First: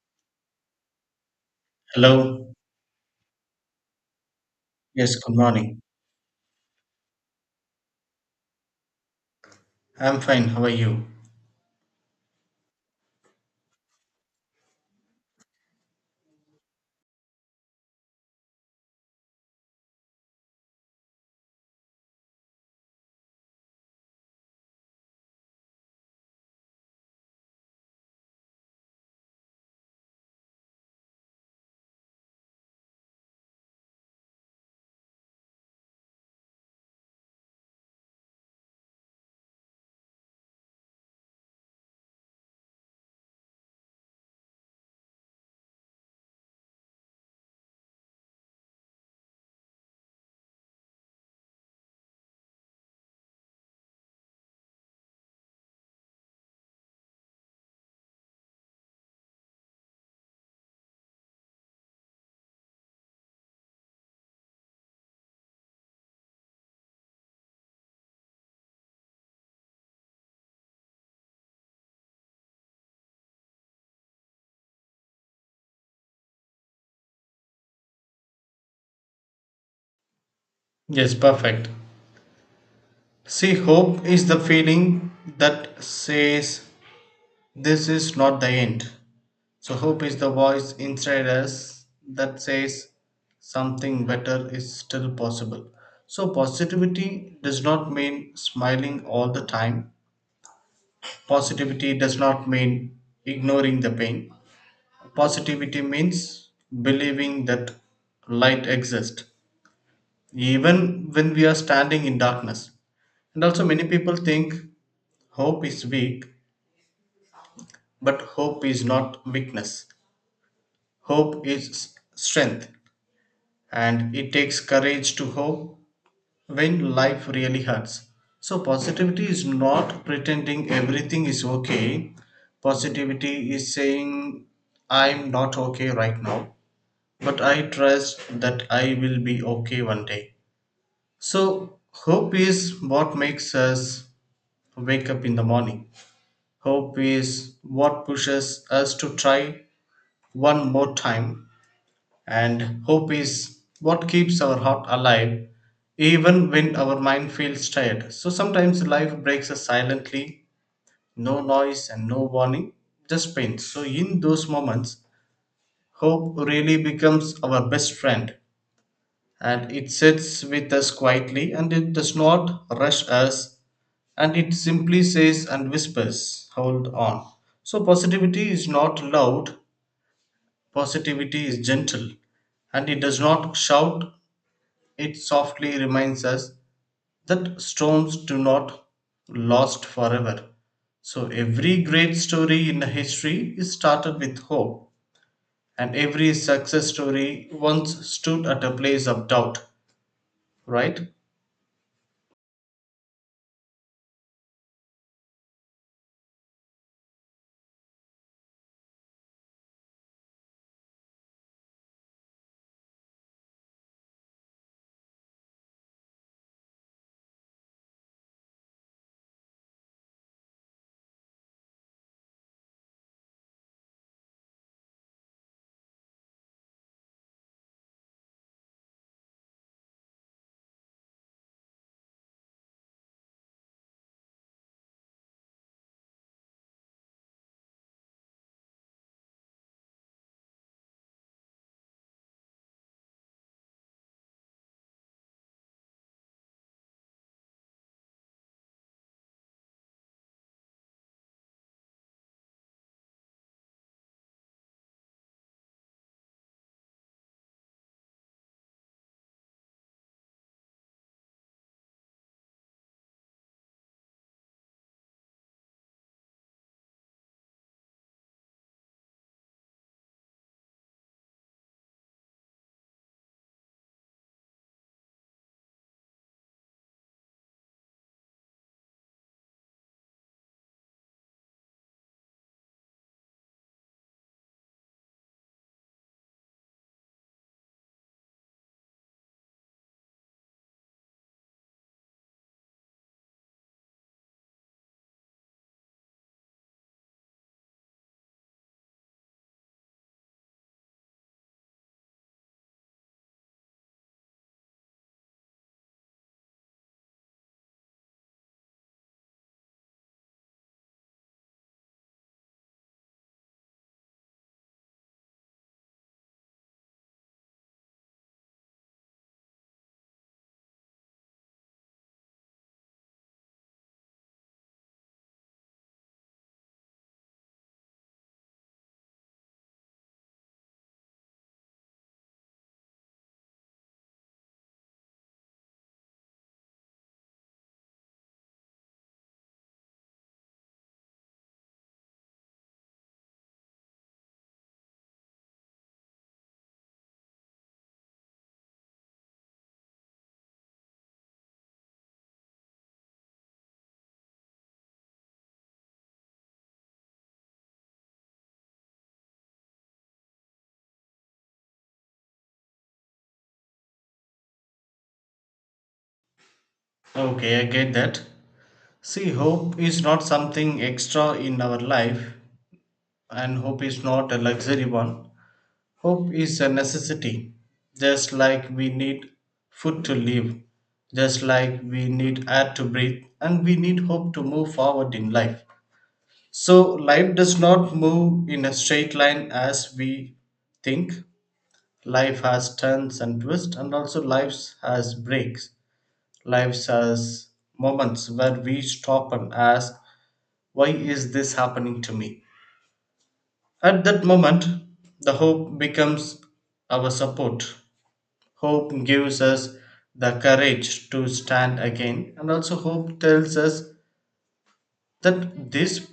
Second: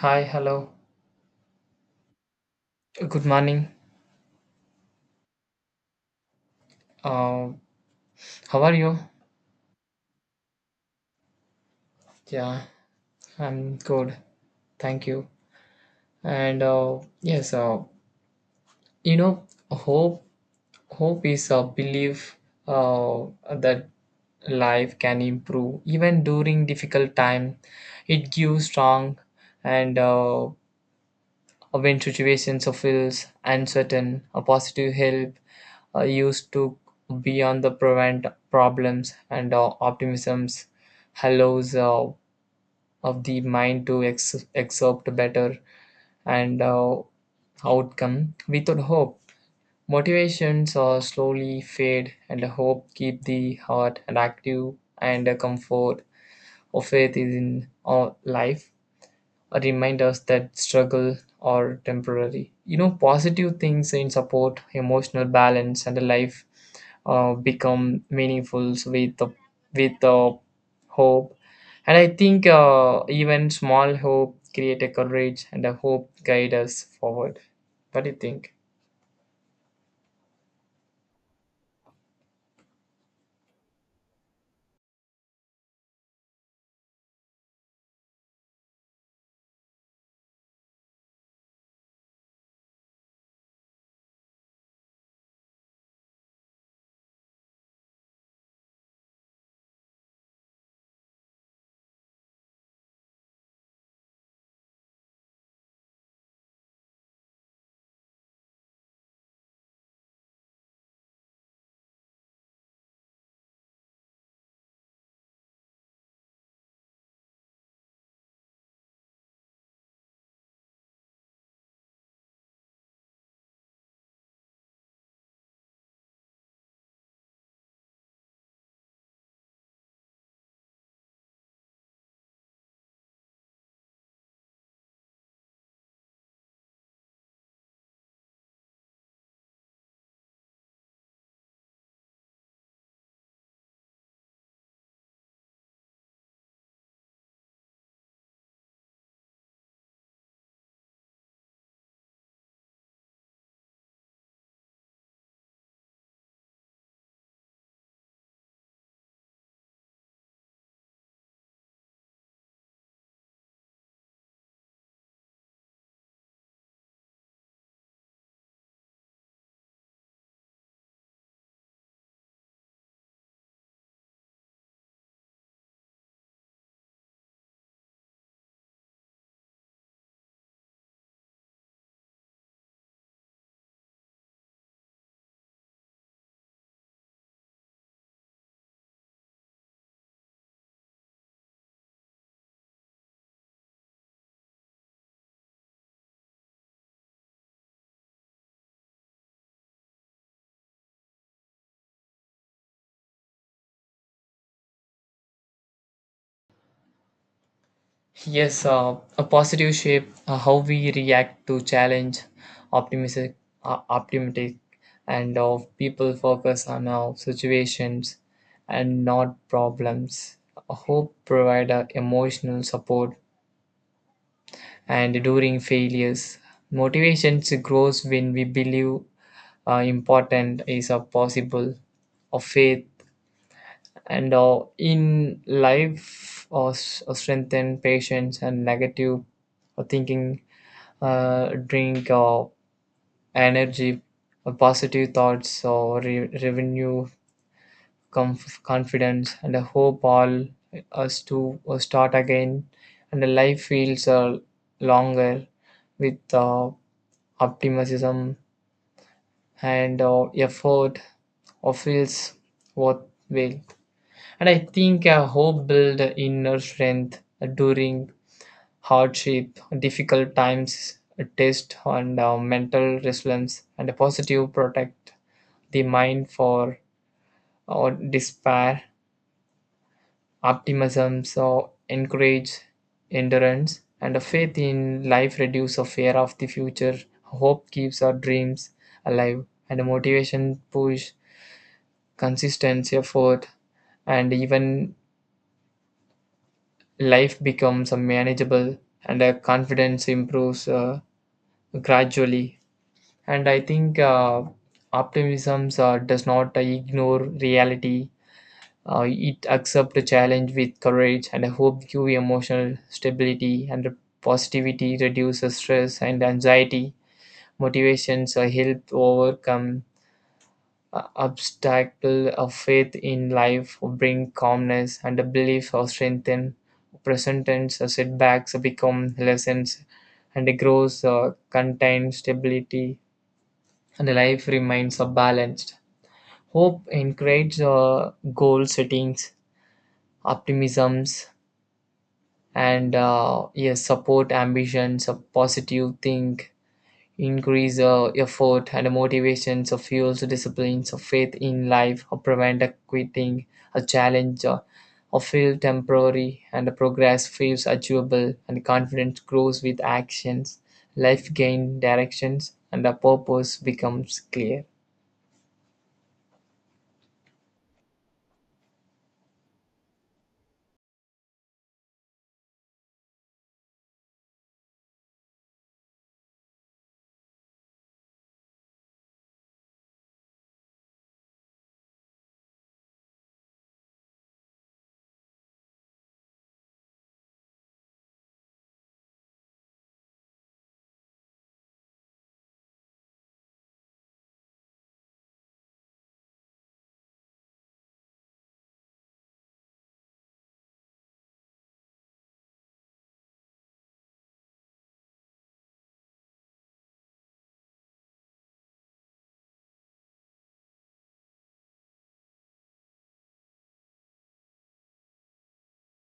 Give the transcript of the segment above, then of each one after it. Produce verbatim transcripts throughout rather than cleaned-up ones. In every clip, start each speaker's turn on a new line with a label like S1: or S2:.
S1: Hi, hello.
S2: Hello.
S1: Good morning.
S2: Yes, good morning.
S1: Uh, how are you?
S2: I'm fine. How are you?
S1: Yeah, I'm good. Thank you. And uh, yes, uh, you know, hope hope is a belief uh, that life can improve even during difficult time. It gives strong and uh, when situations feels uncertain, a positive help uh, used to beyond the prevent problems and uh, optimisms allows uh, of the mind to ex- accept better and uh, outcome without hope. Motivations uh, slowly fade and hope keep the heart and active and uh, comfort of faith is in our life remind us that struggle are temporary. You know, positive things in support, emotional balance, and a life uh, become meaningful with the with the hope. And I think uh, even small hope create a courage and a hope guide us forward. What do you think?
S2: Yes, perfect. See, hope is the feeling that says this is not the end. So, hope is the voice inside us that says something better is still possible. So, positivity does not mean smiling all the time, positivity does not mean ignoring the pain. Positivity means believing that light exists even when we are standing in darkness. And also, many people think hope is weak, but hope is not weakness. Hope is s- strength, and it takes courage to hope when life really hurts. So, positivity is not pretending everything is okay. Positivity is saying, I'm not okay right now, but I trust that I will be okay one day. So, hope is what makes us wake up in the morning. Hope is what pushes us to try one more time, and hope is what keeps our heart alive even when our mind feels tired. So sometimes life breaks us silently, no noise and no warning, just pain. So in those moments, hope really becomes our best friend and it sits with us quietly and it does not rush us and it simply says and whispers, hold on. So, positivity is not loud, positivity is gentle, and it does not shout, it softly reminds us that storms do not last forever. So, every great story in history is started with hope, and every success story once stood at a place of doubt, right?
S1: Yes, uh, a positive shape, uh, how we react to challenge, optimistic, uh, optimistic, and of people focus on our situations and not problems. A hope provide a emotional support and during failures. Motivation grows when we believe uh, important is a possible, of faith and uh, in life or uh, strengthen patience and negative uh, thinking uh, drink or energy, uh, positive thoughts or re- revenue, comf- confidence, and a hope all us to uh, start again. And the life feels uh, longer with uh, optimism and uh, effort or feels worthwhile. And I think a hope build inner strength during hardship, difficult times, test and uh, mental resilience, and a positive protect the mind for or despair, optimism, so encourage endurance, and a faith in life reduce a fear of the future. Hope keeps our dreams alive, and a motivation push consistency effort, and even life becomes a manageable, and a confidence improves uh, gradually. And I think uh, optimism uh, does not uh, ignore reality, uh, it accepts the challenge with courage and I hope give emotional stability and positivity reduces stress and anxiety. Motivations uh, help overcome uh, obstacle of faith in life bring calmness and a belief or strengthen present tense. Uh, setbacks become lessons and it grows uh, contained stability and life remains uh, balanced. Hope encourages uh, goal settings, optimisms, and uh, yes, support ambitions, a positive think, increase uh, effort and motivations, uh, fuels disciplines, uh, faith in life, uh, prevent uh, quitting, a challenge. Uh, or feel temporary and progress feels achievable and confidence grows with actions. Life gain directions and a purpose becomes clear.
S2: Okay, I get that. See, hope is not something extra in our life, and hope is not a luxury one. Hope is a necessity. Just like we need food to live, just like we need air to breathe, and we need hope to move forward in life. So, life does not move in a straight line as we think. Life has turns and twists, and also life has breaks. Life has moments where we stop and ask, why is this happening to me? At that moment, the hope becomes our support. Hope gives us the courage to stand again, and also hope tells us that this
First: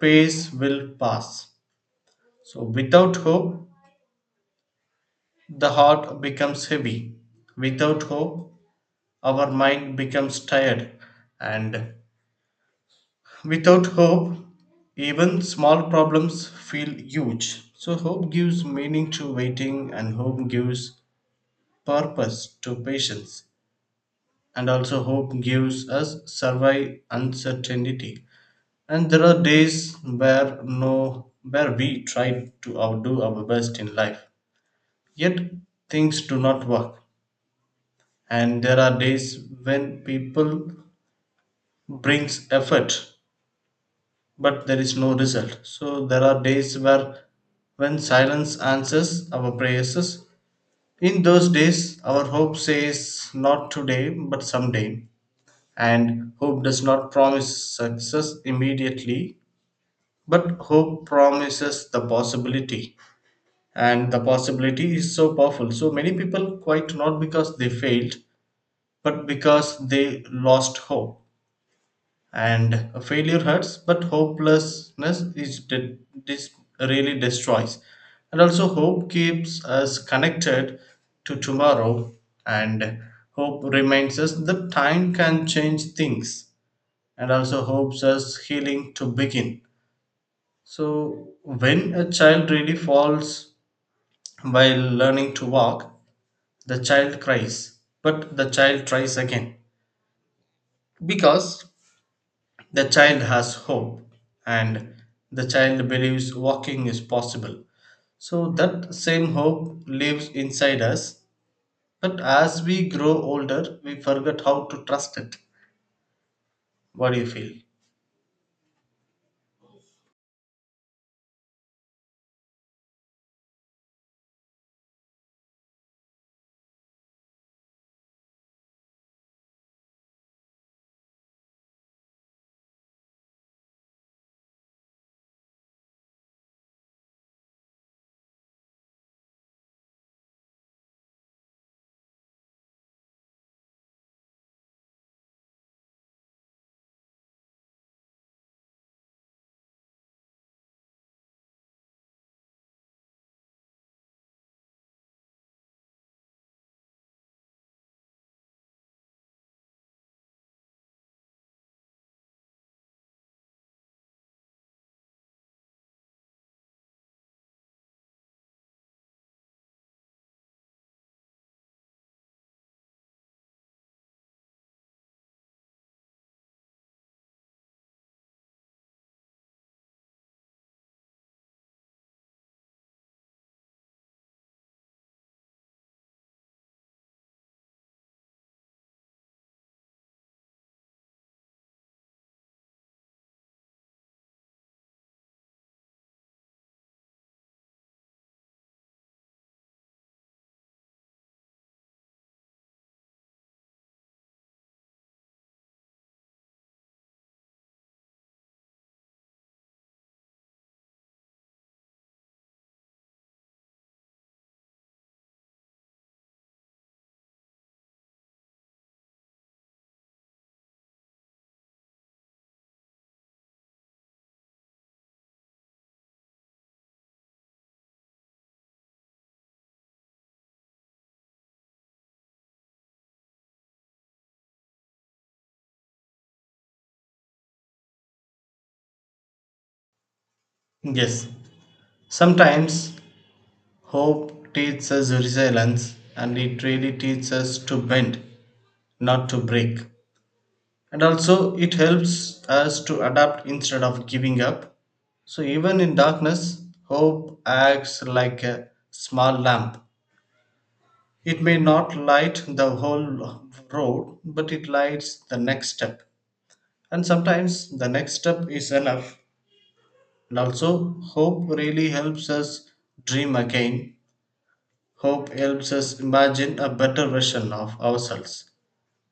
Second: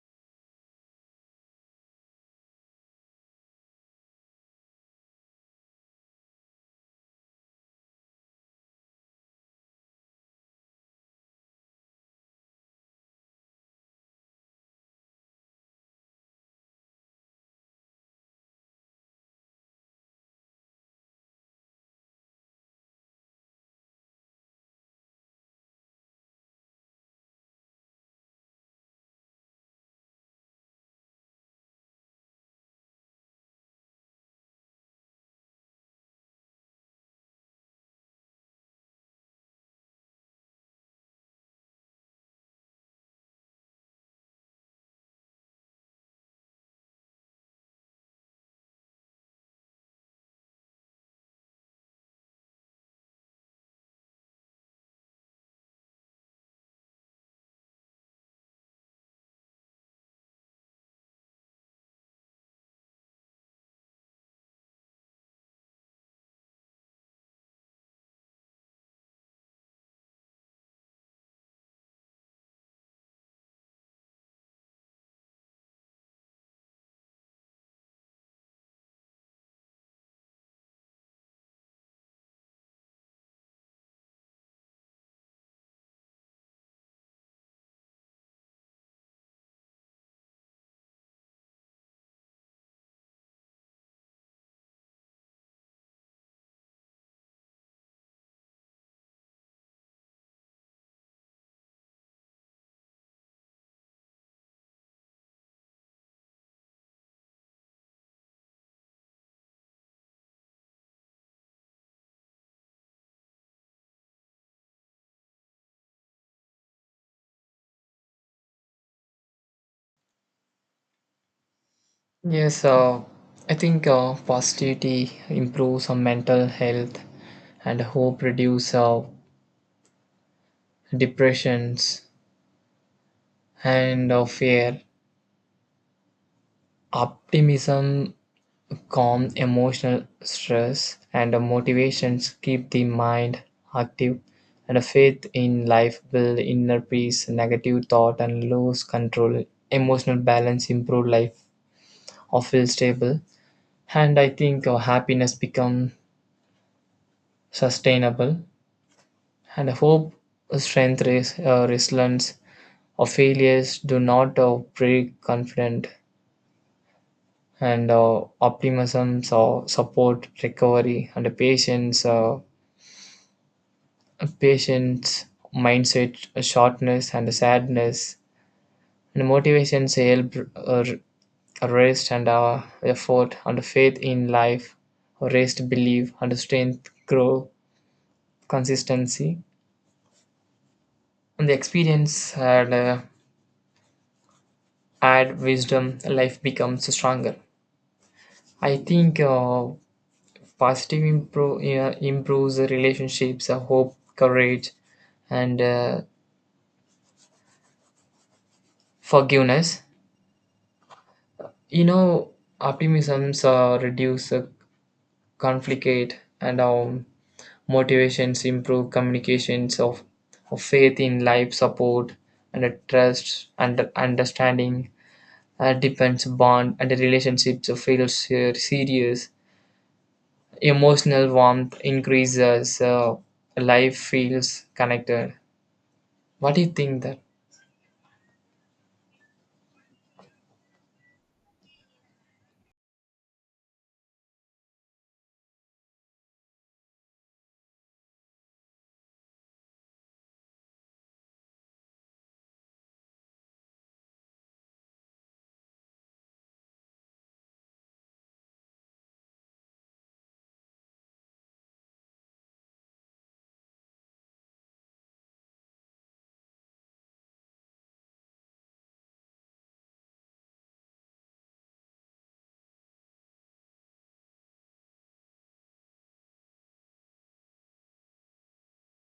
S2: pace will pass. So, without hope, the heart becomes heavy. Without hope, our mind becomes tired, and without hope, even small problems feel huge. So, hope gives meaning to waiting, and hope gives purpose to patience and also hope gives us survive uncertainty and there are days where no where we try to outdo our best in life yet things do not work and there are days when people brings effort but there is no result so there are days where when silence answers our prayers in those days our hope says not today but someday. And hope does not promise success immediately, but hope promises the possibility. And the possibility is so powerful. So many people quit not because they failed, but because they lost hope. And a failure hurts, but hopelessness is de- this really destroys. And also, hope keeps us connected to tomorrow, and hope reminds us that time can change things and also hopes us healing to begin. So, when a child really falls while learning to walk, the child cries, but the child tries again because the child has hope and the child believes walking is possible. So, that same hope lives inside us, but as we grow older, we forget how to trust it. What do you feel?
S1: Yes, uh, I think uh, positivity improves our mental health and hope reduces uh, depressions and uh, fear. Optimism calm emotional stress and uh, motivations keep the mind active and a faith in life build inner peace, negative thought and lose control, emotional balance improve life or feel stable. And I think uh, happiness become sustainable. And I hope, strength, res- uh, resilience, or failures do not uh, break confidence. And uh, optimism, or support, recovery, and the patience, uh, patience, mindset, shortness, and sadness, and motivations help uh, rest and uh, effort, and faith in life, rest, belief, and strength, grow, consistency, and the experience and. Uh, add wisdom, life becomes stronger. I think uh, positive impro- yeah, improves the relationships, uh, hope, courage, and uh, forgiveness. You know, optimisms uh, reduce uh, conflict, and um, motivations improve communications of, of faith in life support and uh, trust and understanding. Uh, depends bond and the relationships feels uh, serious. Emotional warmth increases, uh, life feels connected. What do you think that?
S2: Yes, sometimes hope teaches us resilience and it really teaches us to bend, not to break. And also, it helps us to adapt instead of giving up. So, even in darkness, hope acts like a small lamp. It may not light the whole road, but it lights the next step. And sometimes the next step is enough. And also, hope really helps us dream again. Hope helps us imagine a better version of ourselves.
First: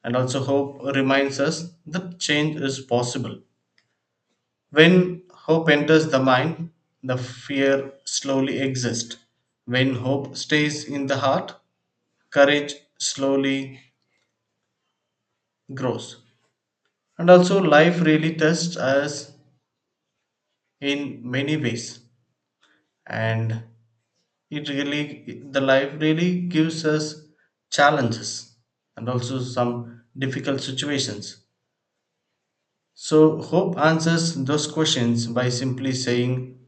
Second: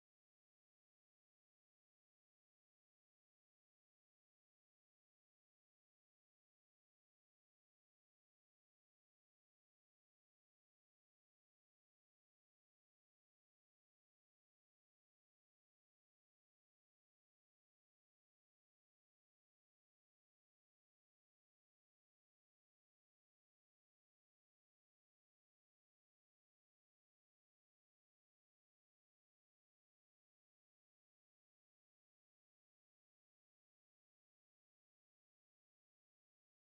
S2: And also, hope reminds us that change is possible. When hope enters the mind, the fear slowly exists. When hope stays in the heart, courage slowly grows. And also, life really tests us in many ways. And it really, the life really gives us challenges and also some difficult situations. So, hope answers those questions by simply saying,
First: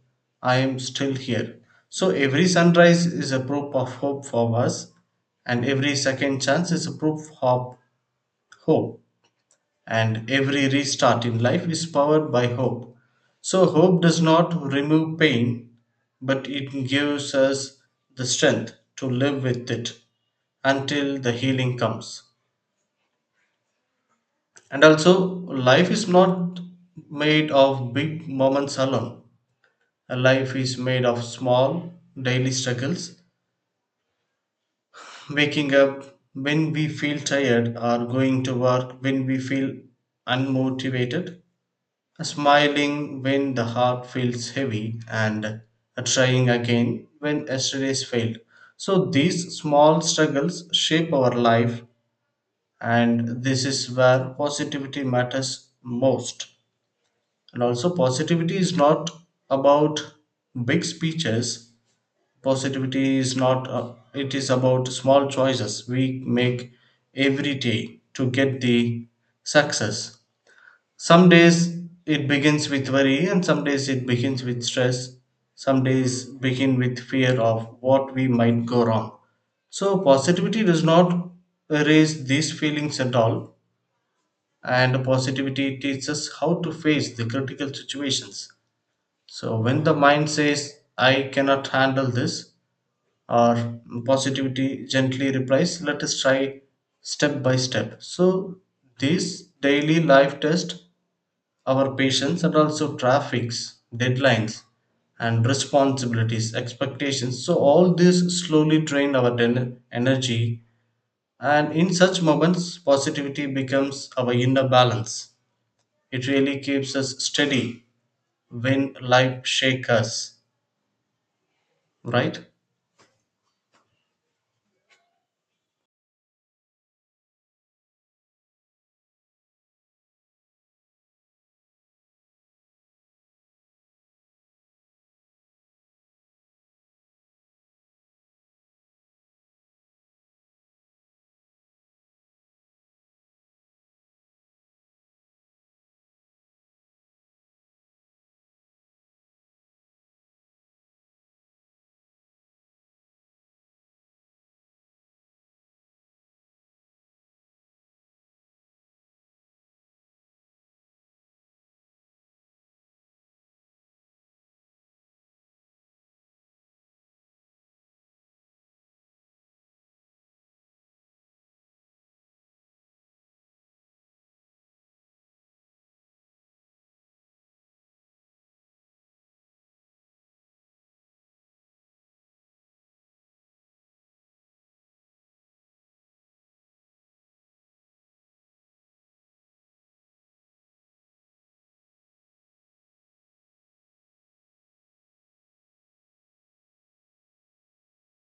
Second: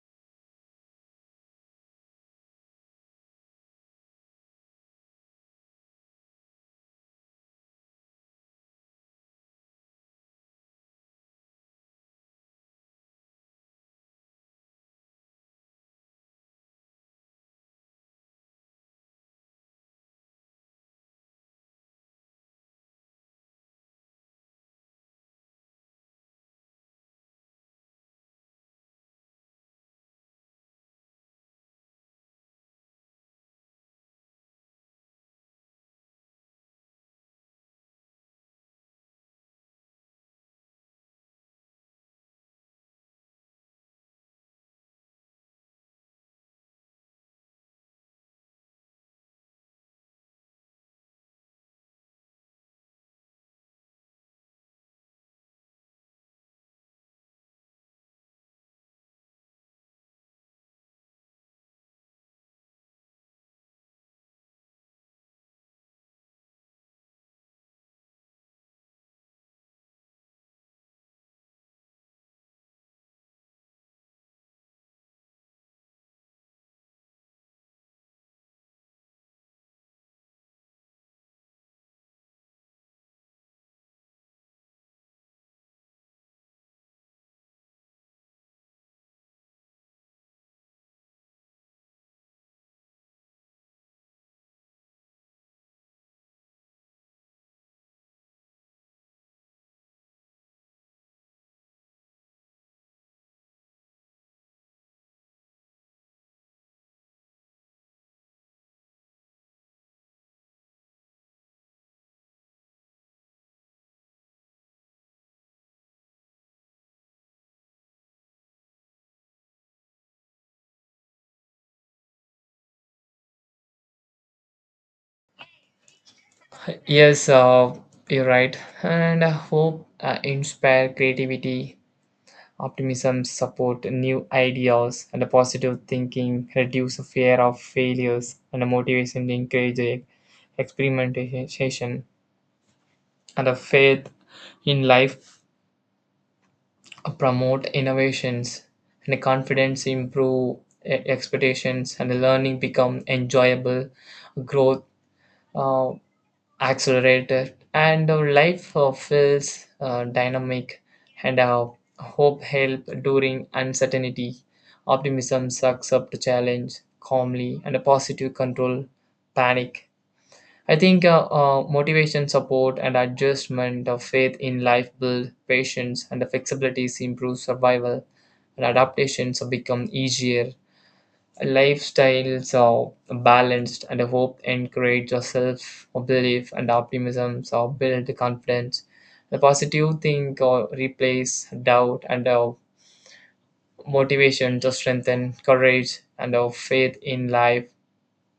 S2: I am still here. So, every sunrise is a proof of hope for us, and every second chance is a proof of hope, and every restart in life is powered by hope. So, hope does not remove pain, but it gives us the strength to live with it until the healing comes. And also, life is not made of big moments alone. A life is made of small daily struggles. Waking up when we feel tired, or going to work when we feel unmotivated, smiling when the heart feels heavy, and trying again when yesterday's failed. So, these small struggles shape our life, and this is where positivity matters most. And also, positivity is not about big speeches. Positivity is not, uh, it is about small choices we make every day to get the success. Some days it begins with worry, and some days it begins with stress. Some days begin with fear of what we might go wrong. So, positivity does not erase these feelings at all, and positivity teaches us how to face the critical situations. So, when the mind says, I cannot handle this, or positivity gently replies let us try step by step so these daily life test our patience and also traffics deadlines and responsibilities expectations so all this slowly drain our den- energy and in such moments positivity becomes our inner balance it really keeps us steady when life shakes us, right?
S1: Yes, uh, you're right. And I hope uh, inspire creativity, optimism, support new ideas, and a positive thinking, reduce the fear of failures, and a motivation to encourage e-, experimentation, and a faith in life promote innovations and confidence improve e- expectations and learning become enjoyable. Growth uh, accelerated and our life uh, feels uh, dynamic and uh, hope help during uncertainty. Optimism sucks up to challenge calmly and a positive control panic. I think uh, uh, motivation, support, and adjustment of faith in life build patience and the flexibilities improve survival and adaptations become easier. Lifestyles are balanced and hope encourage self belief and optimism so build confidence. The positive think or replace doubt and uh, motivation to strengthen courage and uh, faith in life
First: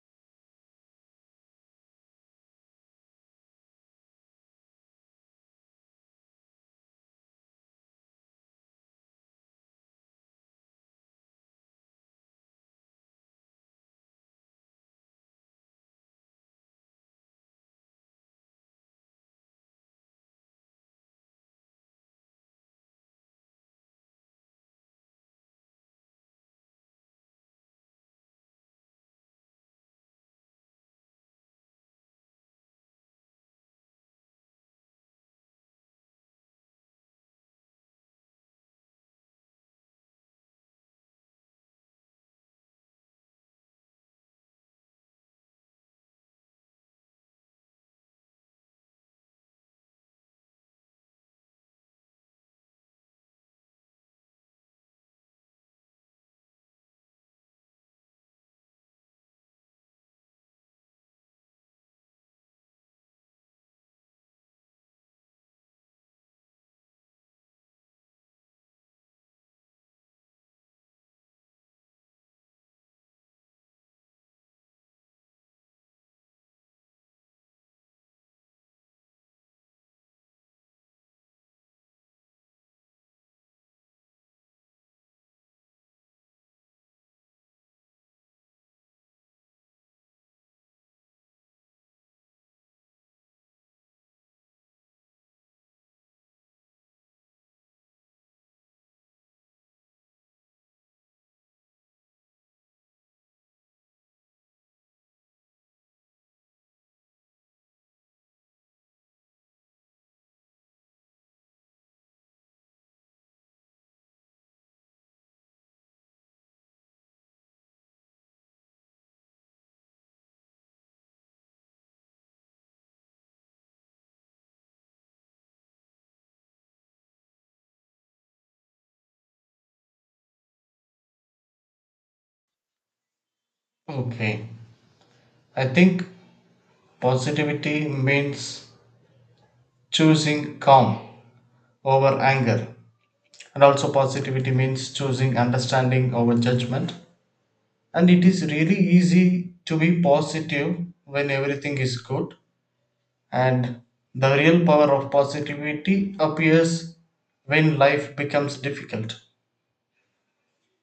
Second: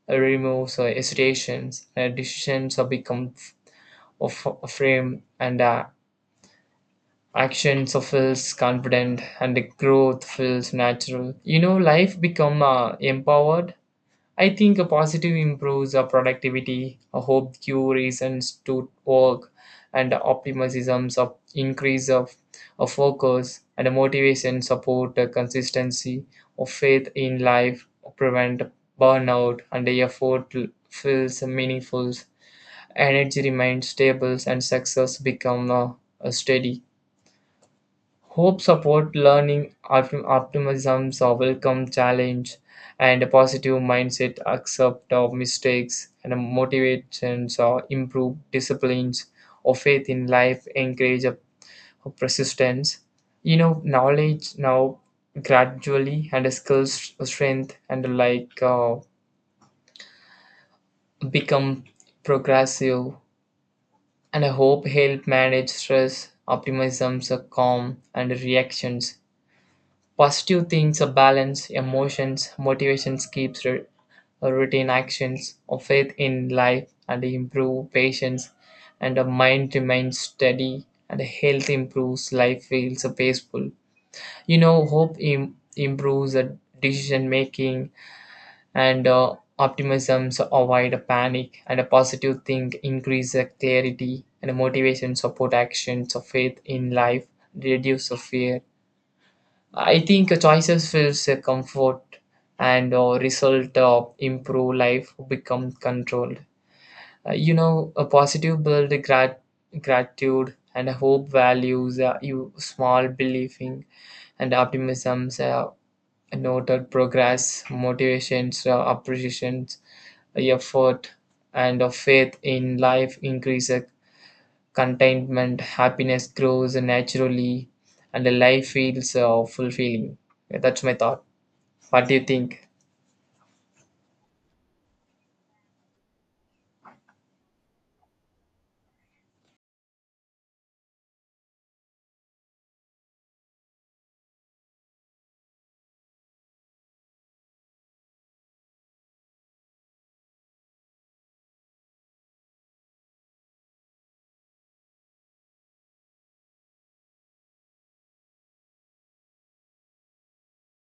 S1: removes uh, hesitations and decisions are become of frame and uh, action so feels confident and the growth feels natural. You know, life become uh, empowered. I think a positive improves our productivity, a hope cure reasons to work and optimisms of increase of, of focus and a motivation support a consistency of faith in life prevent burnout and the effort feels meaningful. Energy remains stable and success become uh, uh, steady. Hope support learning, optim- optimism, so welcome challenge, and a positive mindset accept of mistakes and motivations or improve disciplines or faith in life encourage a a persistence. You know, knowledge now gradually and skills strength and like uh, become progressive. And I hope help manage stress, optimisms, a calm, and reactions. Positive things, a balance, emotions, motivations keeps re- a routine actions, a faith in life, and improve patience, and a mind remains steady, and a health improves, life feels uh, peaceful. You know, hope Im- improves the decision making, and uh, optimisms avoid a panic and a positive think increase the clarity and motivation support actions of faith in life reduce the fear. I think uh, choices feels uh, comfort and uh, result uh, improve life become controlled. Uh, you know, a positive build grat- gratitude and hope values uh, you small believing and optimisms uh, noted progress. Motivations uh, appreciations effort, and of faith in life increases. Contentment, happiness grows naturally, and the life feels uh, fulfilling. Yeah, that's my thought. What do you think?
S2: Okay, I think positivity means choosing calm over anger and also positivity means choosing understanding over judgment and it is really easy to be positive when everything is good and the real power of positivity appears when life becomes difficult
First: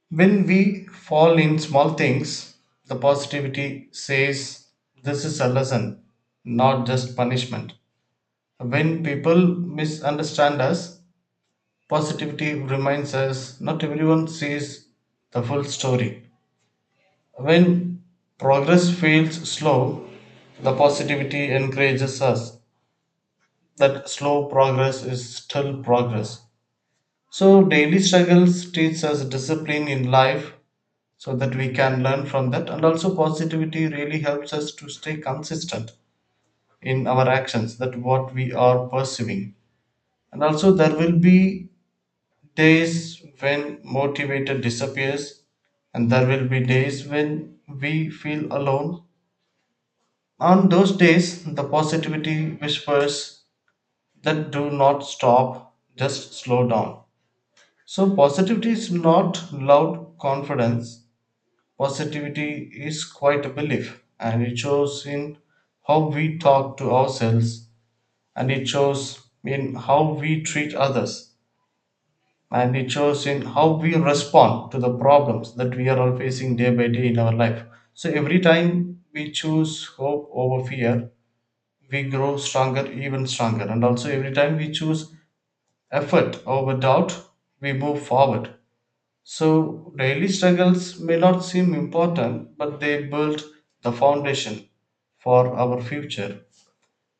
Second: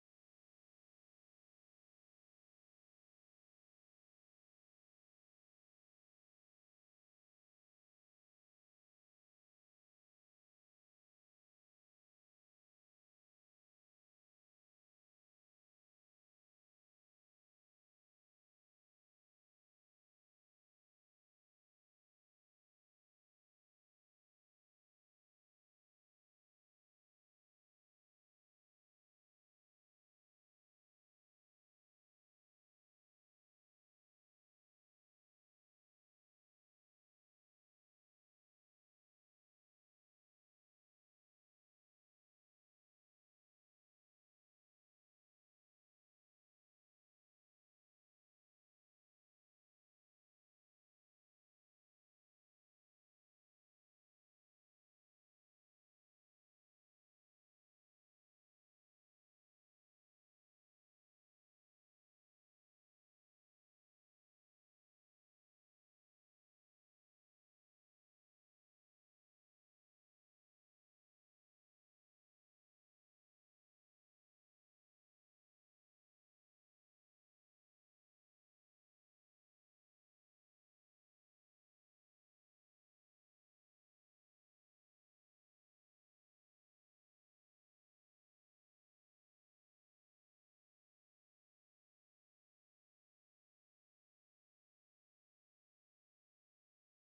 S2: when we fall in small things the positivity says this is a lesson not just punishment when people misunderstand us. Positivity reminds us not everyone sees the full story. When progress feels slow, the positivity encourages us that slow progress is still progress. So, daily struggles teach us discipline in life so that we can learn from that. And also, positivity really helps us to stay consistent in our actions, that what we are pursuing. And also, there will be days when motivated disappears and there will be days when we feel alone on those days the positivity whispers that do not stop just slow down so positivity is not loud confidence positivity is quite a belief and it shows in how we talk to ourselves and it shows in how we treat others and it shows in how we respond to the problems that we are all facing day by day in our life. So every time we choose hope over fear, we grow stronger, even stronger. And also every time we choose effort over doubt, we move forward. So daily struggles may not seem important, but they build the foundation for our future.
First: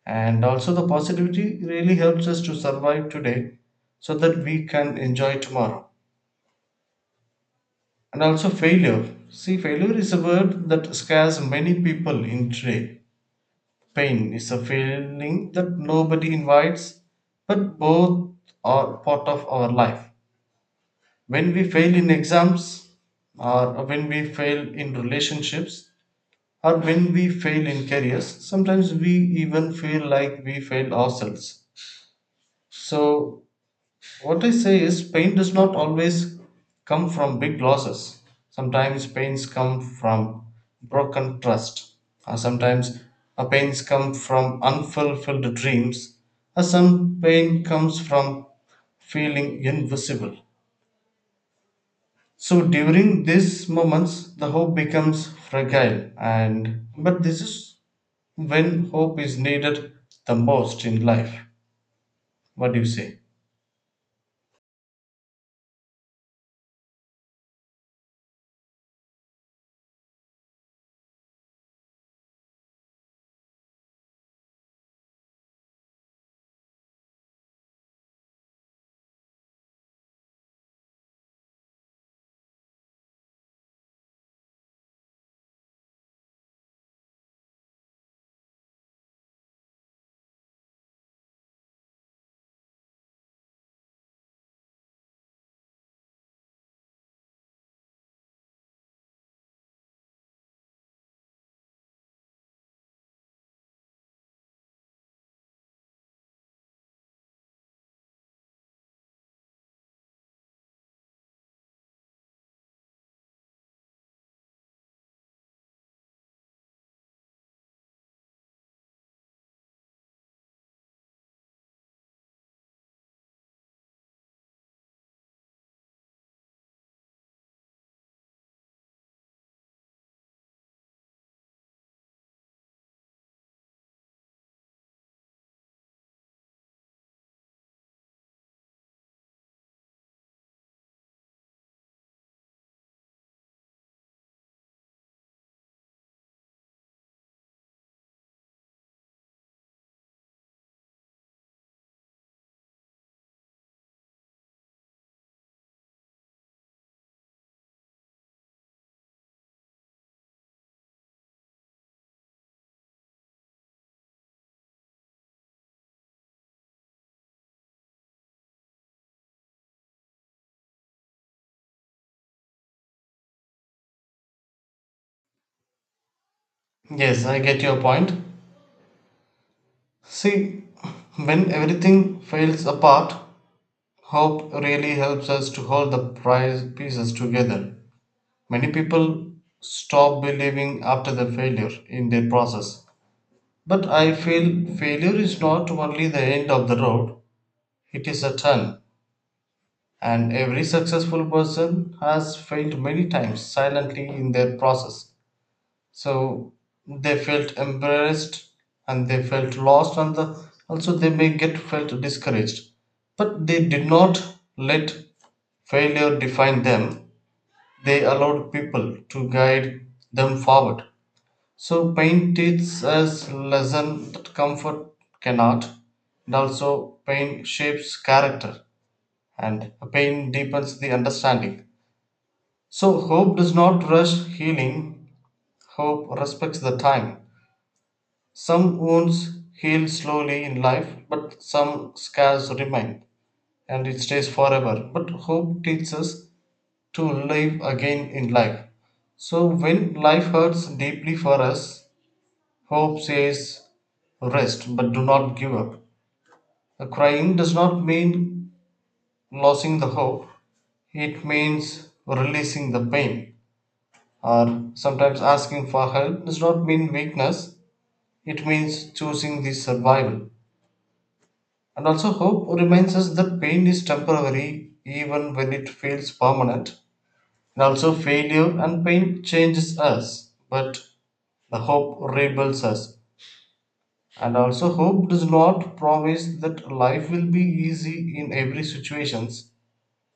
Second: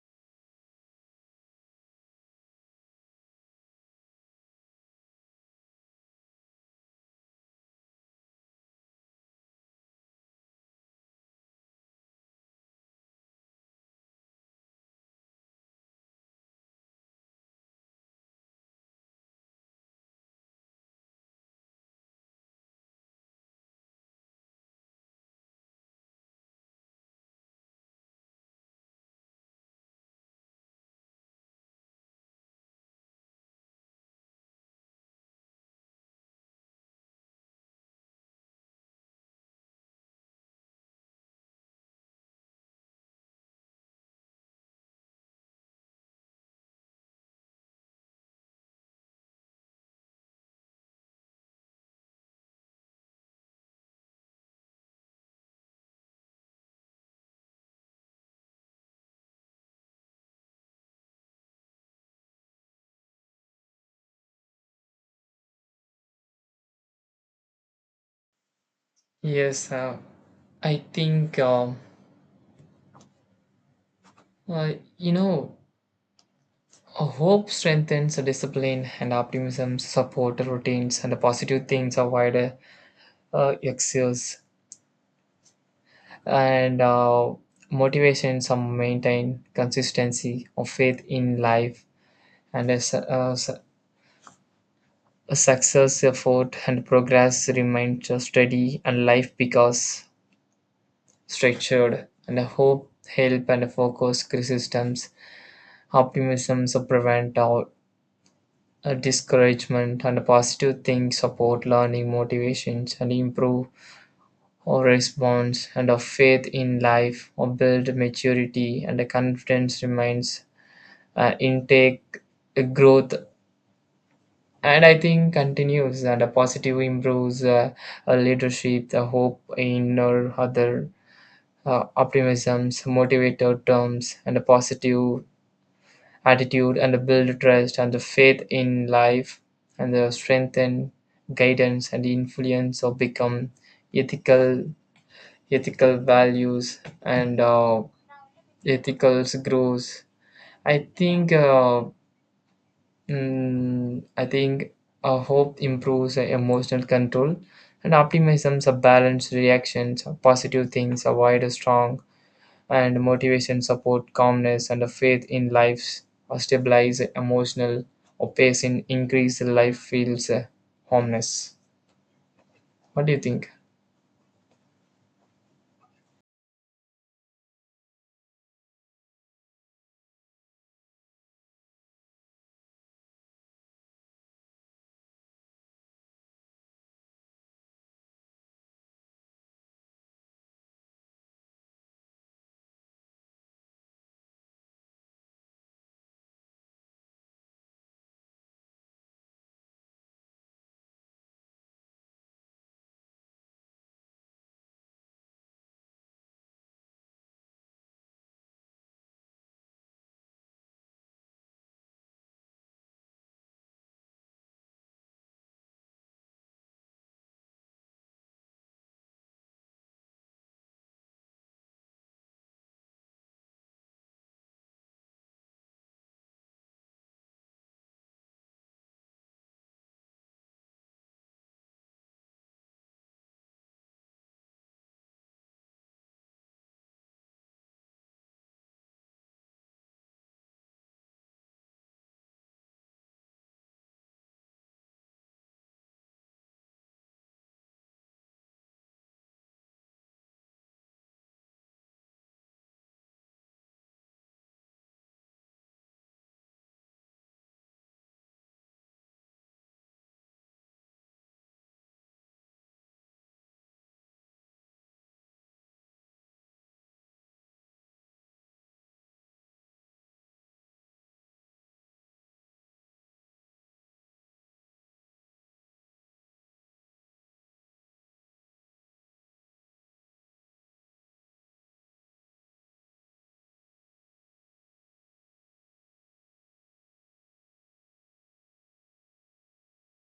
S2: And also the positivity really helps us to survive today so that we can enjoy tomorrow. And also failure. See, failure is a word that scares many people in trade. Pain is a feeling that nobody invites, but both are part of our life. When we fail in exams, or when we fail in relationships, or when we fail in careers, sometimes we even feel like we fail ourselves. So what I say is, pain does not always come from big losses. Sometimes pains come from broken trust, or sometimes uh, pains come from unfulfilled dreams, or some pain comes from feeling invisible. So during these moments, the hope becomes fragile, and but this is when hope is needed the most in life. What do you say?
S1: Yes, uh, I think um, uh, you know uh, hope strengthens the discipline and optimism support the routines and the positive things avoid uh, uh, excess and uh, motivations are maintain consistency of faith in life and a, su- a su- a success, effort, and progress remain just steady, and life becomes structured, and a hope, help, and a focus systems. Optimism so prevent out a discouragement, and a positive things support learning motivations and improve our response and our faith in life or build maturity and the confidence remains uh, intake uh, growth. And I think continues and a positive improves uh, a leadership, the hope in or other uh, optimisms, motivated terms, and a positive attitude, and a build trust and the faith in life, and the strengthen guidance and influence or become ethical ethical values and uh, ethical grows. I think. Uh, Mm, I think uh, hope improves uh, emotional control, and optimism. A balanced reactions, positive things avoid a strong, and motivation support calmness and a faith in life. uh, stabilize emotional or pace in increase life feels uh, homeless. What do you think?
S2: Yes, I get your point. See, when everything falls apart, hope really helps us to hold the prize pieces together. Many people stop believing after the failure in their process. But I feel failure is not only the end of the road, it is a turn. And every successful person has failed many times silently in their process. So they felt embarrassed and they felt lost and the, also they may get felt discouraged but they did not let failure define them they allowed people to guide them forward so pain teaches us lesson that comfort cannot and also pain shapes character and pain deepens the understanding so hope does not rush healing hope respects the time. Some wounds heal slowly in life, but some scars remain, and it stays forever. But hope teaches us to live again in life. So when life hurts deeply for us, hope says, rest, but do not give up. The crying does not mean losing the hope, it means releasing the pain. Or sometimes asking for help does not mean weakness, it means choosing the survival. And also, hope reminds us that pain is temporary even when it feels permanent. And also, failure and pain changes us, but the hope rebuilds us. And also, hope does not promise that life will be easy in every situations.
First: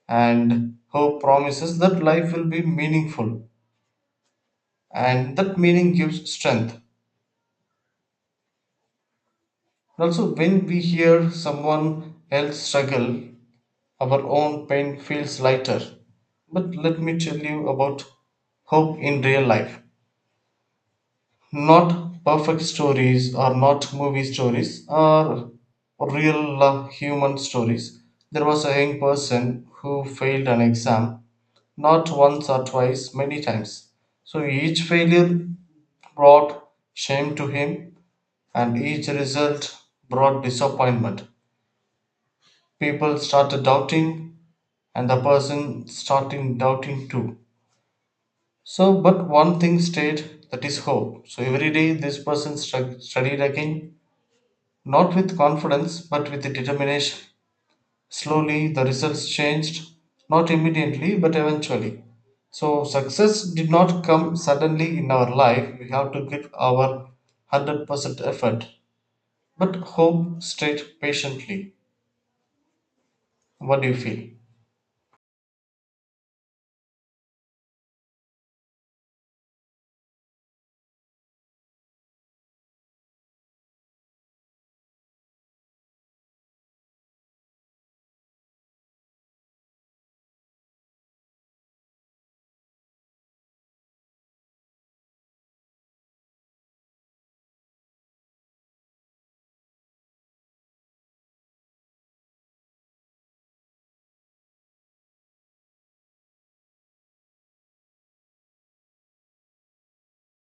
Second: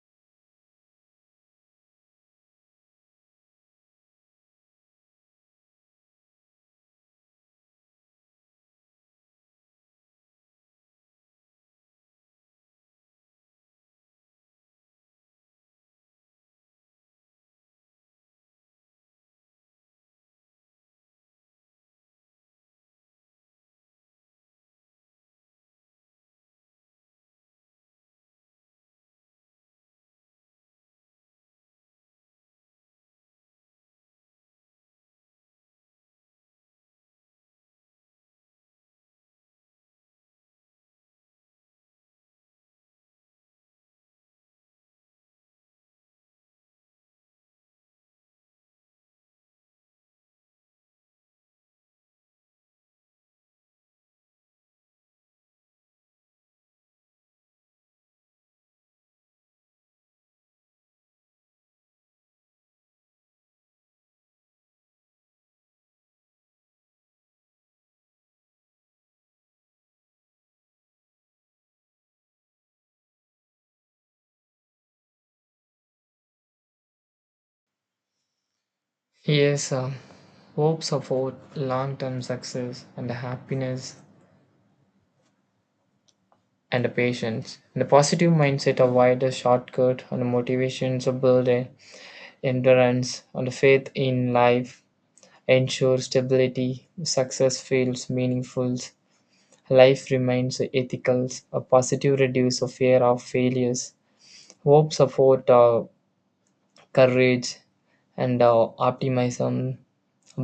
S2: And hope promises that life will be meaningful, and that meaning gives strength. And also, when we hear someone else struggle, our own pain feels lighter. But let me tell you about hope in real life. Not perfect stories or not movie stories or real uh, human stories. There was a young person who failed an exam, not once or twice, many times. So each failure brought shame to him, and each result brought disappointment. People started doubting and the person starting doubting too. So, but one thing stayed that is hope. So, every day this person stru- studied again, not with confidence but with determination. Slowly, the results changed, not immediately but eventually. So, success did not come suddenly in our life, we have to give our one hundred percent effort. But hope stayed patiently. What do you feel?
S1: Yes, um, hope support long-term success and happiness and patience. And a positive mindset avoid a shortcut and motivations are built endurance, and faith in life ensure stability. Success feels meaningful. Life remains ethical. A positive reduce of fear of failures. Hope support uh, courage and uh, optimism.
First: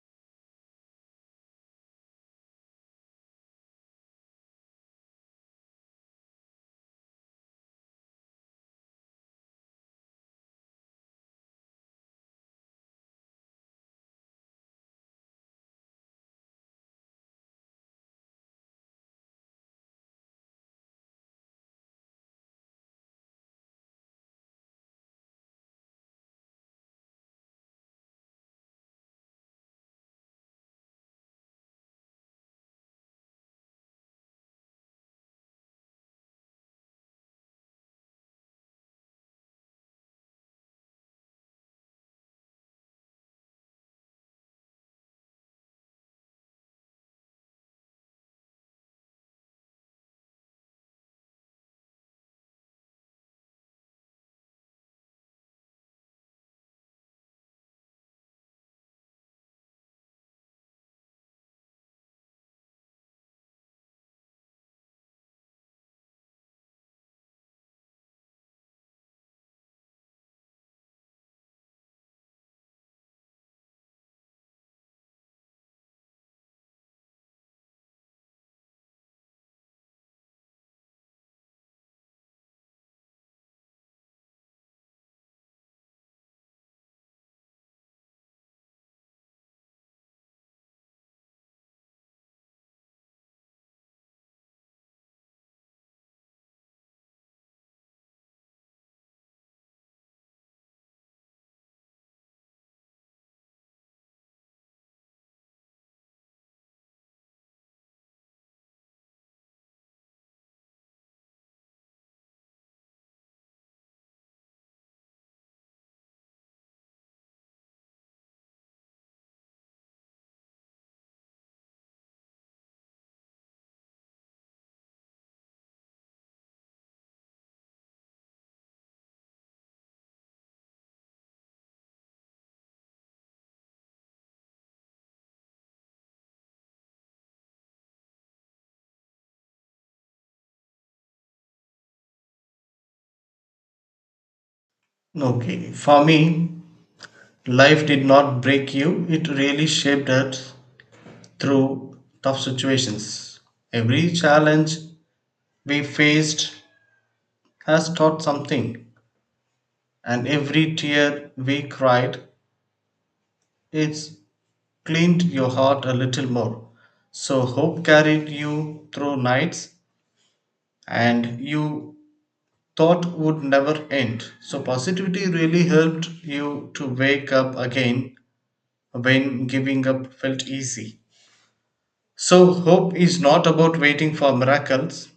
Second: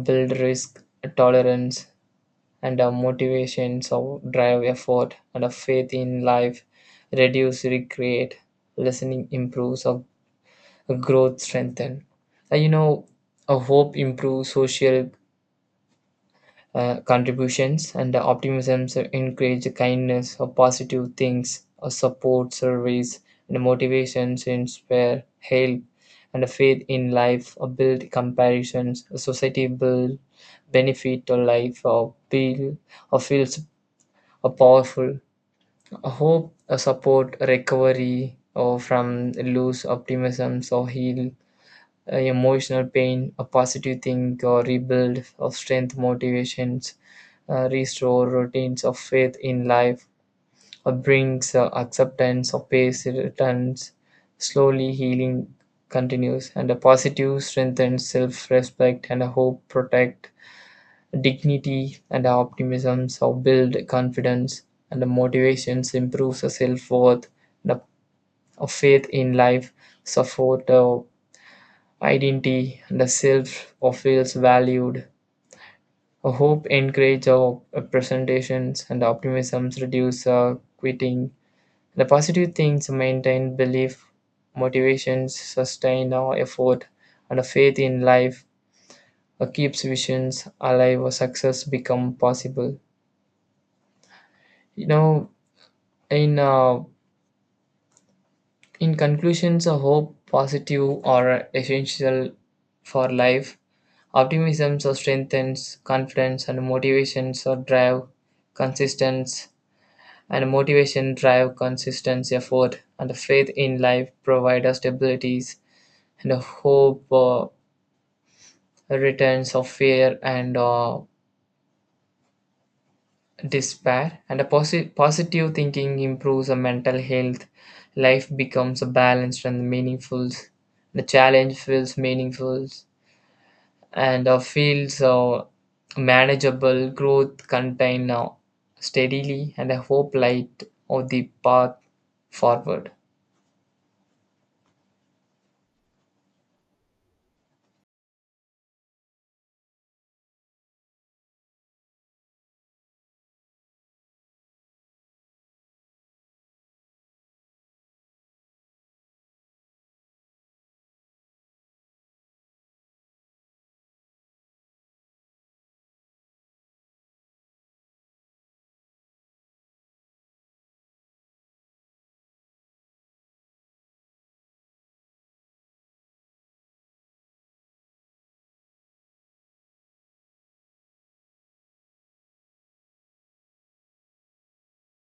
S1: Build risk tolerance and uh, motivation. So drive effort and a faith in life. Reduce regret. Listening improves. Of growth strengthen. Uh, you know, a hope improves social uh, contributions and optimism so encourage kindness or positive things or support service and motivations inspire help and a faith in life or build comparisons. A society build benefit to life or build or feels a powerful. A hope a support recovery or from loose optimisms or heal uh, emotional pain, a positive thing, or rebuild of strength, motivations, uh, restore routines of faith in life, uh, brings uh, acceptance of pace returns, slowly healing continues, and a positive strengthens self-respect and a hope protect dignity and optimism, so build confidence and the motivations improves the self-worth, the a a faith in life, support uh, identity, the self or feels valued. A hope encourages our presentations and optimisms reduce uh, quitting. The positive things maintain belief, motivations sustain our effort, and a faith in life uh, keeps visions alive. Or success become possible. You know, in uh, in conclusions, a hope, positive or essential for life, optimism so strengthens confidence and motivation so drive consistency and motivation drive consistent effort and faith in life provide us stabilities and hope uh, returns of fear and uh, despair and a posi- positive thinking improves our mental health. Life becomes balanced and meaningful. The challenge feels meaningful and uh, feels uh, manageable. Growth contained uh, steadily and a hope light of the path forward.
S2: Okay, for me, life did not break you, it really shaped us through tough situations. Every challenge we faced has taught something, and every tear we cried, it's cleaned your heart a little more. So, hope carried you through nights and you thought would never end. So, positivity really helped you to wake up again when giving up felt easy. So, hope is not about waiting for miracles.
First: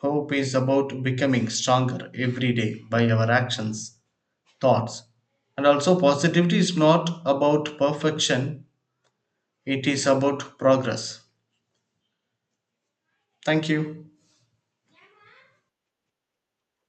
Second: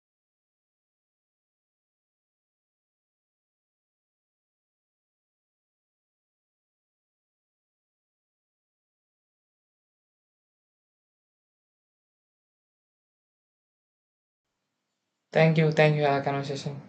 S2: Hope is about becoming stronger every day by our actions, thoughts. And also, positivity is not about perfection, it is about progress. Thank you.
S1: Thank you thank you for our conversation.